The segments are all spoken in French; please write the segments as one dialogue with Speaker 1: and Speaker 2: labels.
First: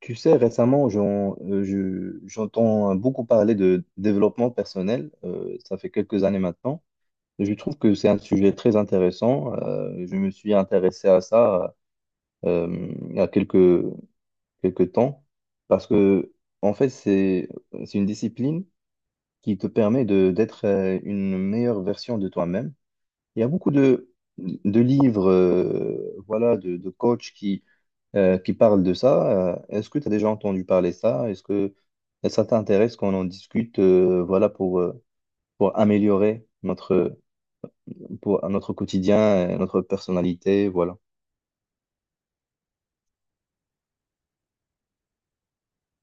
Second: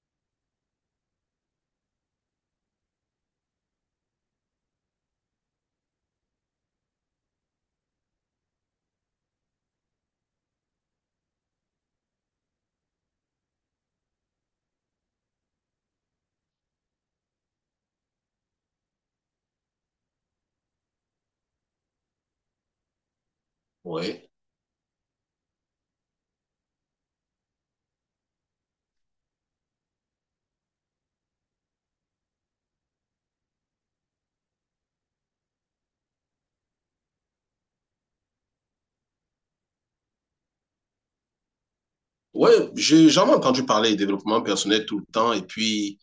Speaker 1: Tu sais, récemment, j'entends beaucoup parler de développement personnel. Ça fait quelques années maintenant. Je trouve que c'est un sujet très intéressant. Je me suis intéressé à ça euh, il y a quelques temps parce que, en fait, c'est une discipline qui te permet d'être une meilleure version de toi-même. Il y a beaucoup
Speaker 2: Ouais.
Speaker 1: de livres, voilà, de coachs qui parle de ça. Est-ce que tu as déjà entendu parler de ça? Est-ce que ça t'intéresse qu'on en discute, voilà, pour améliorer pour, notre quotidien, et notre personnalité, voilà.
Speaker 2: Ouais, j'ai jamais entendu parler de développement personnel tout le temps. Et puis,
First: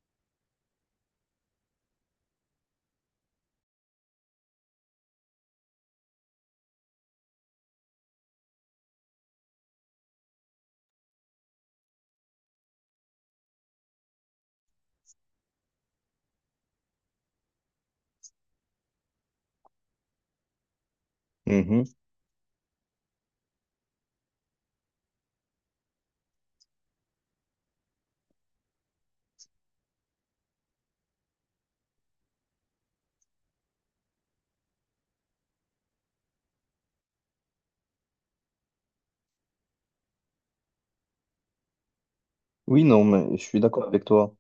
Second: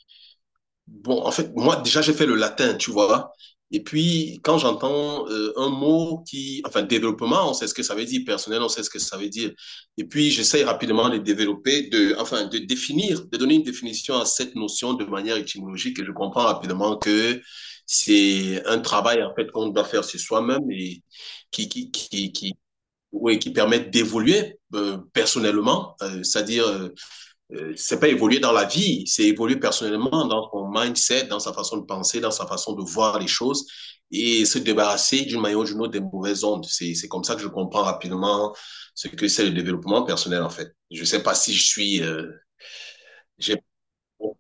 Speaker 2: bon, en fait, moi, déjà, j'ai fait le latin, tu vois. Et puis, quand j'entends un mot qui, enfin, développement, on sait ce que ça veut dire, personnel, on sait ce que ça veut dire. Et puis, j'essaye rapidement de développer, de, enfin, de définir, de donner une définition à cette notion de manière étymologique. Et je comprends rapidement que c'est un travail, en fait, qu'on doit faire sur soi-même et qui,
Speaker 1: Mhm.
Speaker 2: qui, qui, qui oui, qui permettent d'évoluer personnellement, c'est-à-dire c'est pas évoluer dans la vie, c'est évoluer personnellement dans son mindset, dans sa façon de penser, dans sa façon de voir les choses et se débarrasser d'une manière ou d'une autre des mauvaises ondes. C'est comme ça que je comprends rapidement ce que c'est le développement personnel en fait. Je sais pas si je suis
Speaker 1: Oui, non, mais je suis
Speaker 2: j'ai
Speaker 1: d'accord avec toi.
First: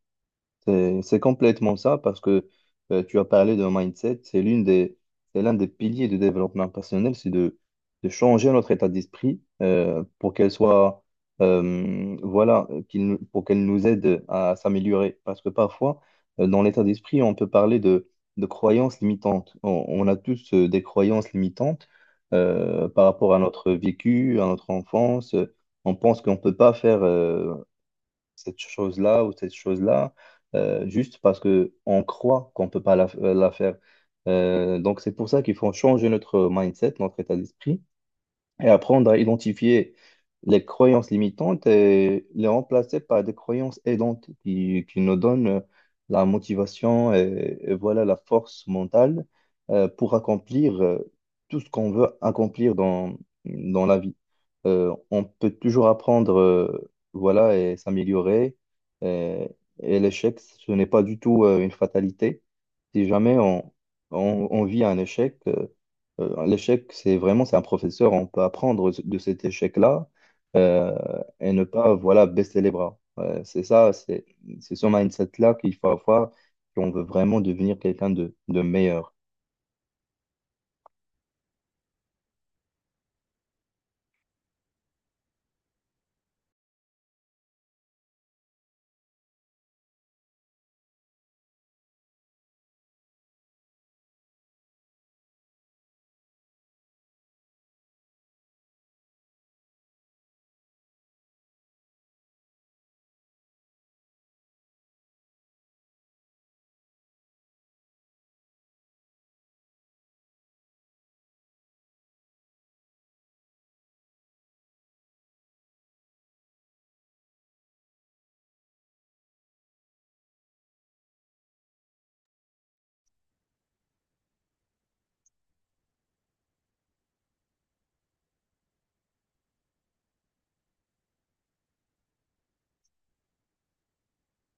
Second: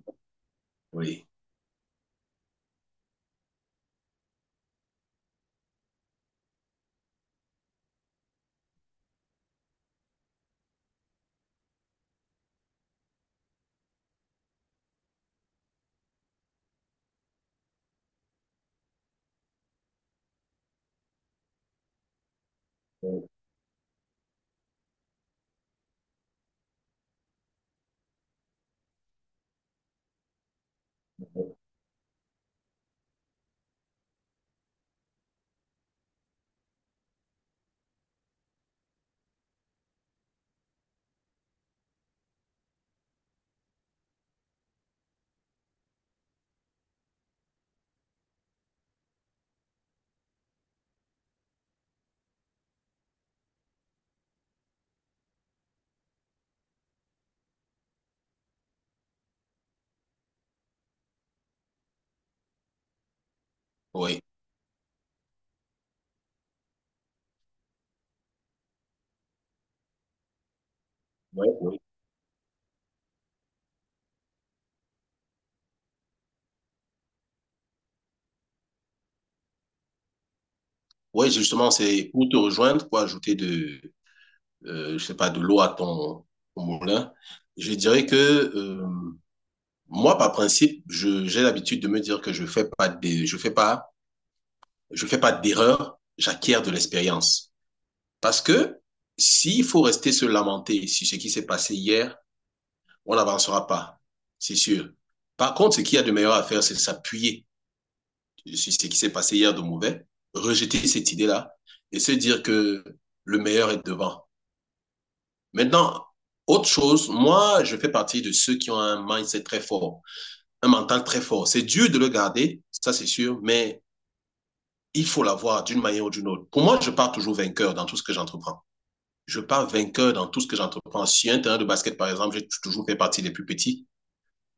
Speaker 1: C'est
Speaker 2: oui.
Speaker 1: complètement ça parce que tu as parlé de mindset, c'est l'un des piliers du développement personnel, c'est de changer notre état d'esprit pour qu'elle soit, pour qu'elle nous aide à s'améliorer. Parce que parfois, dans l'état d'esprit, on peut parler de croyances limitantes. On a tous des croyances limitantes par rapport à notre vécu, à notre enfance. On pense qu'on ne peut pas faire cette chose-là ou cette chose-là, juste parce que on croit qu'on peut pas la, la faire. Donc, c'est pour ça qu'il faut changer notre mindset, notre état d'esprit, et apprendre à identifier les croyances limitantes et les remplacer par des croyances aidantes qui nous donnent la motivation et voilà la force mentale pour accomplir tout ce qu'on veut accomplir dans la vie. On peut toujours apprendre voilà et s'améliorer et, et l'échec, ce n'est pas du tout une fatalité. Si jamais on,
Speaker 2: Oui.
Speaker 1: on, on vit un échec, l'échec, c'est un professeur, on peut apprendre de cet échec-là euh,
Speaker 2: Oui,
Speaker 1: et ne
Speaker 2: oui.
Speaker 1: pas, voilà, baisser les bras. Ouais, c'est ça, c'est ce mindset-là qu'il faut avoir si on veut vraiment devenir quelqu'un de meilleur.
Speaker 2: Oui, justement, c'est pour te rejoindre, pour ajouter de je sais pas, de l'eau à ton moulin, je dirais que moi, par principe, j'ai l'habitude de me dire que je fais pas des, je fais pas d'erreur, j'acquiers de l'expérience. Parce que s'il faut rester se lamenter sur ce qui s'est passé hier, on n'avancera pas, c'est sûr. Par contre, ce qu'il y a de meilleur à faire, c'est s'appuyer sur ce qui s'est passé hier de mauvais, rejeter cette idée-là et se dire que le meilleur est devant. Maintenant, autre chose, moi, je fais partie de ceux qui ont un mindset très fort, un mental très fort. C'est dur de le garder, ça c'est sûr, mais il faut l'avoir d'une manière ou d'une autre. Pour moi, je pars toujours vainqueur dans tout ce que j'entreprends. Je pars vainqueur dans tout ce que j'entreprends. Si un terrain de basket, par exemple, j'ai toujours fait partie des plus petits,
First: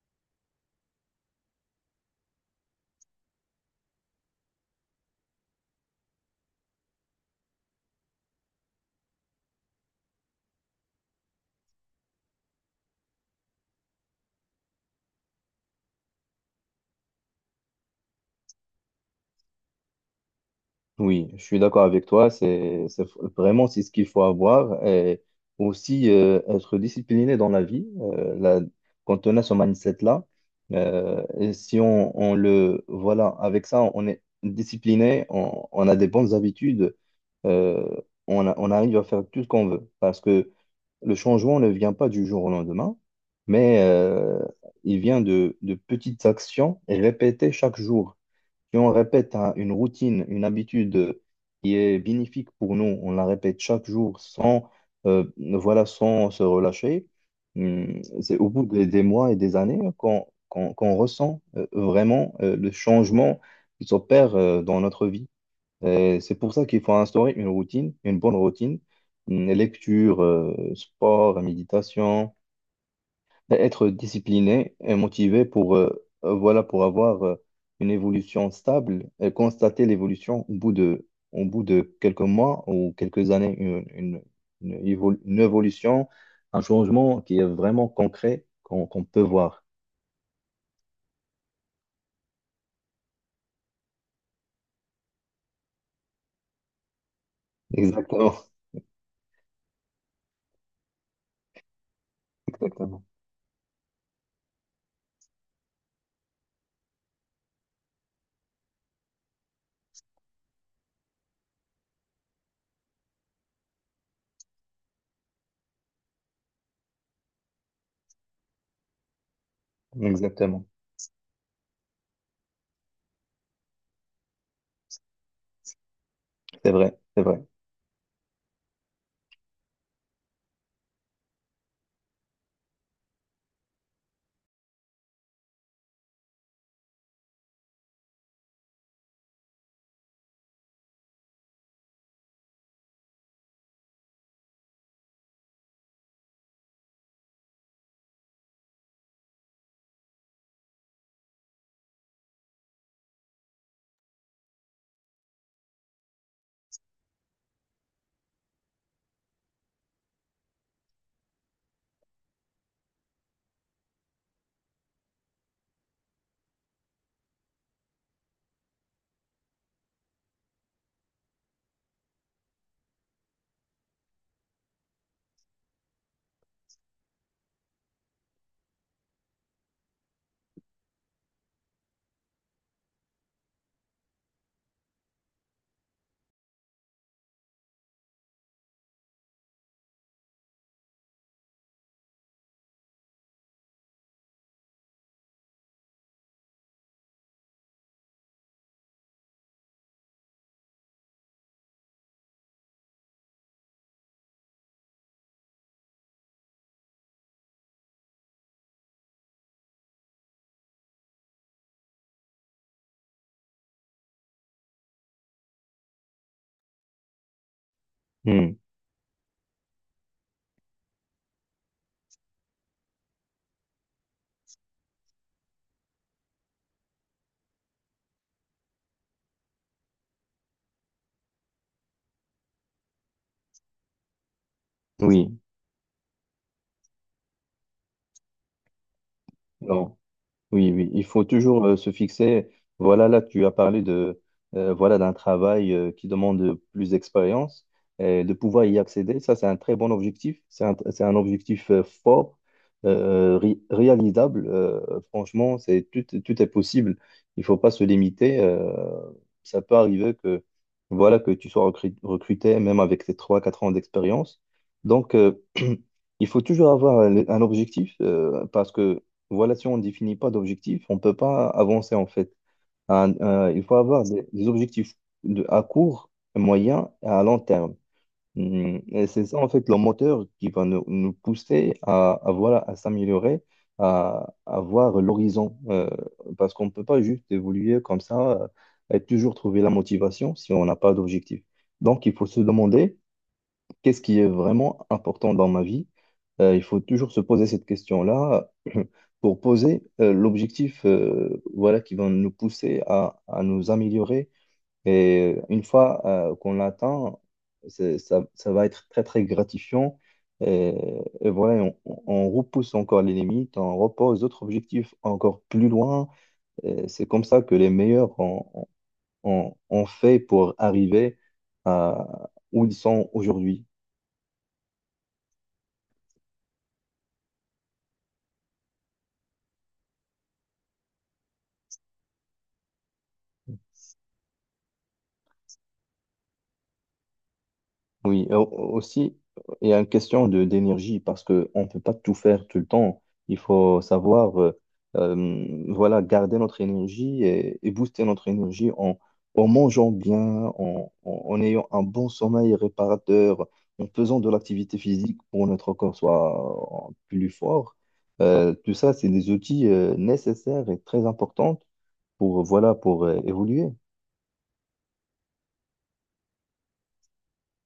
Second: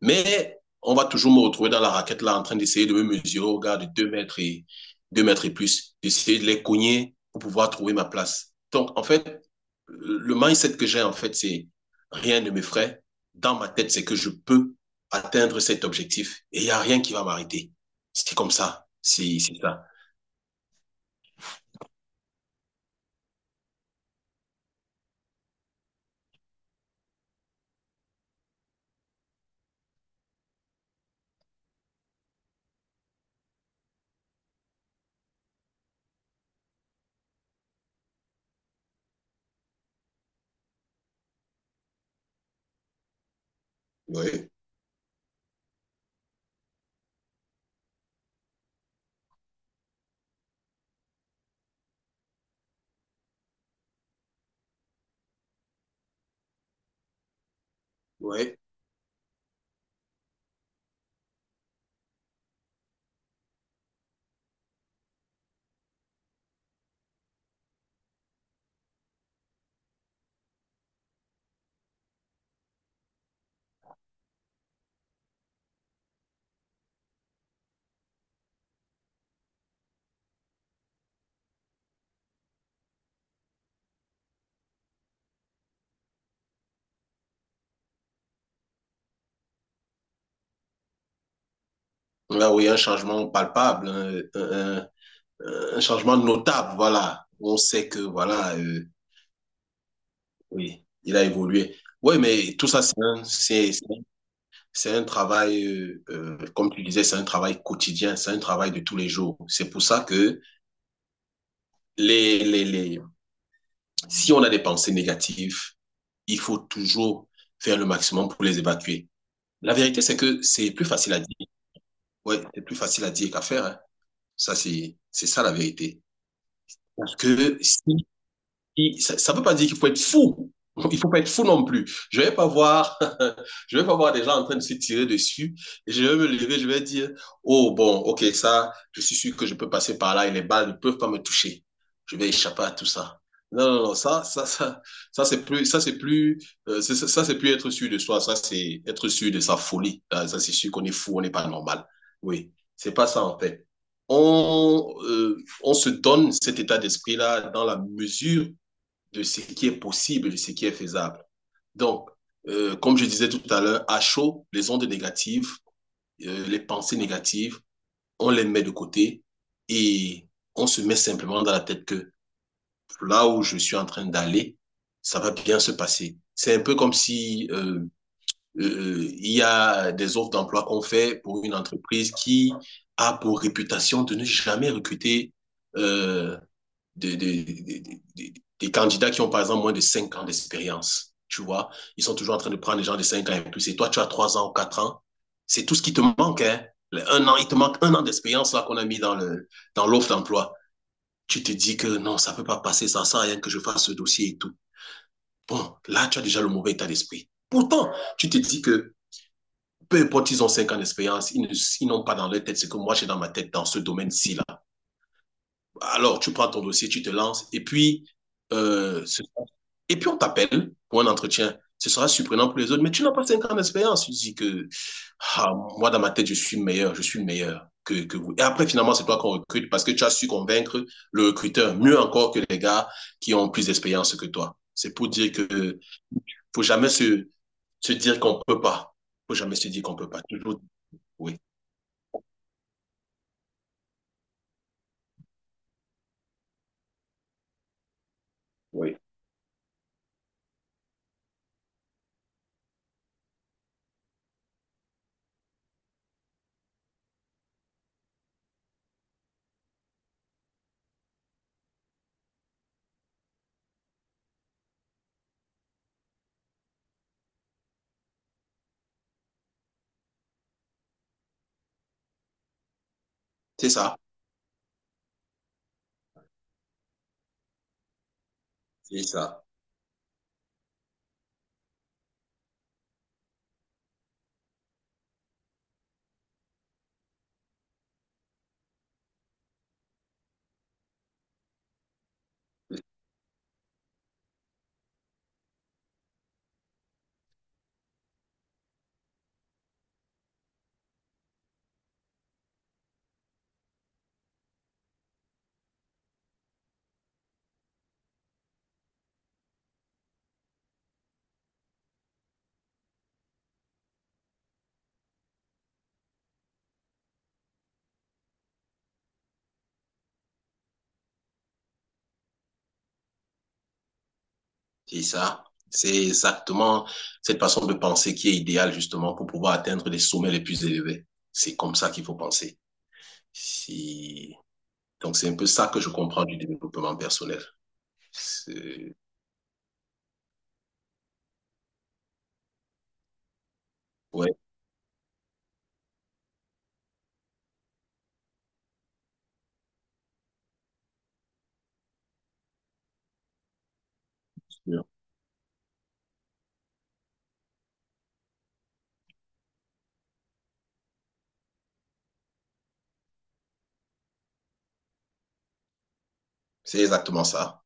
Speaker 2: mais on va toujours me retrouver dans la raquette là en train d'essayer de me mesurer au gars de 2 mètres et 2 mètres et plus, d'essayer de les cogner pour pouvoir trouver ma place. Donc en fait, le mindset que j'ai en fait, c'est rien ne m'effraie. Dans ma tête, c'est que je peux atteindre cet objectif et il n'y a rien qui va m'arrêter. C'est comme ça, c'est ça.
Speaker 1: Oui, je suis d'accord avec toi. C'est vraiment c'est ce qu'il faut avoir et aussi être discipliné dans la vie. Quand on a ce mindset-là, et si on, on le voilà avec ça, on est discipliné, on a des bonnes habitudes, euh, on arrive à faire tout ce qu'on veut parce que le changement ne vient pas du jour au lendemain, mais
Speaker 2: Oui,
Speaker 1: il vient de petites actions répétées chaque jour. Si on répète une routine, une habitude qui est bénéfique pour nous, on la répète chaque jour sans, voilà, sans se relâcher, c'est au
Speaker 2: oui.
Speaker 1: bout des mois et des années hein, qu'on ressent vraiment le changement qui s'opère dans notre vie. Et c'est pour ça qu'il faut instaurer une routine, une bonne routine, lecture, sport, méditation. Ben, être discipliné et motivé voilà, pour avoir une évolution stable et constater l'évolution au bout de quelques mois ou quelques années, une évolution, un changement qui est vraiment concret qu'on peut voir.
Speaker 2: Là où il y a un changement palpable, un changement notable, voilà. On sait que
Speaker 1: Exactement,
Speaker 2: voilà, Oui, il a évolué. Oui, mais tout ça,
Speaker 1: exactement,
Speaker 2: c'est un travail, comme tu disais, c'est un travail quotidien, c'est un travail de tous les jours. C'est pour ça que les, les, les, si on a des pensées négatives, il faut toujours faire le maximum pour les évacuer. La vérité, c'est que
Speaker 1: exactement.
Speaker 2: c'est plus facile à dire. Oui, c'est plus facile à dire qu'à faire, hein. Ça, c'est ça la vérité.
Speaker 1: C'est vrai,
Speaker 2: Parce
Speaker 1: c'est vrai.
Speaker 2: que si Et ça ne veut pas dire qu'il faut être fou. Il ne faut pas être fou non plus. Je ne vais pas voir, je vais pas voir des gens en train de se tirer dessus. Et je vais me lever, je vais dire, oh bon, ok, ça, je suis sûr que je peux passer par là et les balles ne peuvent pas me toucher. Je vais échapper à tout ça. Non, non, non, ça c'est plus, c'est plus être sûr de soi. Ça c'est être sûr de sa folie. Ah, ça c'est sûr qu'on est fou, on n'est pas normal. Oui, c'est pas ça en fait. On, euh, on se donne cet état d'esprit-là dans la mesure de ce qui est possible, de ce qui est faisable. Donc, comme je disais tout à l'heure, à chaud, les ondes négatives, les pensées négatives, on les met de côté et on se met simplement dans la tête que là où je suis en train d'aller, ça va bien se passer. C'est un peu comme si il y a des offres d'emploi qu'on fait pour une entreprise qui a pour réputation de ne jamais recruter euh, des, des, des, des des candidats qui ont, par exemple, moins de 5 ans d'expérience. Tu vois, ils sont toujours en train de prendre des gens de 5 ans et plus. Et toi, tu as 3 ans ou 4 ans. C'est tout ce qui te manque, hein. Un an, il te manque un an d'expérience là qu'on a mis dans le dans l'offre d'emploi. Tu te dis que non, ça peut pas passer, ça sert à rien que je fasse ce dossier et tout. Bon, là, tu as déjà le mauvais état d'esprit. Pourtant, tu te dis que peu importe, ils ont 5 ans d'expérience, ils n'ont pas dans leur tête ce que moi j'ai dans ma tête dans ce domaine-ci là. Alors, tu prends ton dossier, tu te lances, et puis,
Speaker 1: Hmm.
Speaker 2: euh, ce- et puis on t'appelle pour un entretien. Ce sera surprenant pour les autres, mais tu n'as pas 5 ans d'expérience. Tu dis que, ah, moi, dans ma tête, je suis meilleur que vous. Et après, finalement, c'est toi qu'on recrute parce que tu as su convaincre le recruteur, mieux encore que les gars qui ont plus d'expérience que toi. C'est pour
Speaker 1: Oui,
Speaker 2: dire que faut jamais se, se dire qu'on peut pas. Faut jamais se dire qu'on
Speaker 1: non.
Speaker 2: peut pas. Toujours,
Speaker 1: Oui, oui, il faut
Speaker 2: oui.
Speaker 1: toujours se fixer. Voilà, là, tu as parlé voilà, d'un travail qui demande plus d'expérience et de pouvoir y accéder. Ça, c'est un très bon objectif. C'est un objectif fort, réalisable. Franchement, tout est possible. Il faut pas se limiter. Ça peut arriver que, voilà, que tu sois recruté, même avec tes trois, quatre ans d'expérience. Donc, il faut toujours avoir un objectif parce que voilà, si on ne définit pas d'objectifs, on ne peut pas avancer en fait. Il
Speaker 2: C'est
Speaker 1: faut
Speaker 2: ça.
Speaker 1: avoir des objectifs de, à court, moyen et à long terme.
Speaker 2: C'est
Speaker 1: Et c'est ça
Speaker 2: ça.
Speaker 1: en fait le moteur qui va nous pousser voilà, à s'améliorer, à voir l'horizon. Parce qu'on ne peut pas juste évoluer comme ça et toujours trouver la motivation si on n'a pas d'objectif. Donc il faut se demander qu'est-ce qui est vraiment important dans ma vie? Il faut toujours se poser cette question-là pour poser l'objectif voilà, qui va nous pousser à nous améliorer. Et une fois qu'on l'atteint, ça va être très, très gratifiant. Et, et voilà, on on repousse encore les limites, on repose d'autres objectifs encore plus loin. Et c'est comme ça que les meilleurs ont fait pour arriver à où ils sont aujourd'hui.
Speaker 2: C'est ça. C'est exactement cette façon de penser qui est idéale justement pour pouvoir atteindre les sommets les plus élevés. C'est comme ça qu'il faut penser. Si... Donc c'est un peu ça que je comprends du développement personnel.
Speaker 1: Oui, et au-
Speaker 2: C'est
Speaker 1: Aussi, il y a une question de d'énergie parce qu'on ne peut pas tout faire tout le temps. Il faut
Speaker 2: ouais,
Speaker 1: savoir voilà, garder notre énergie et booster notre énergie en mangeant bien, en ayant un bon sommeil réparateur, en faisant de l'activité physique pour que notre corps soit plus fort. Tout ça, c'est des outils nécessaires et très importants pour, voilà, pour évoluer.
Speaker 2: c'est exactement ça.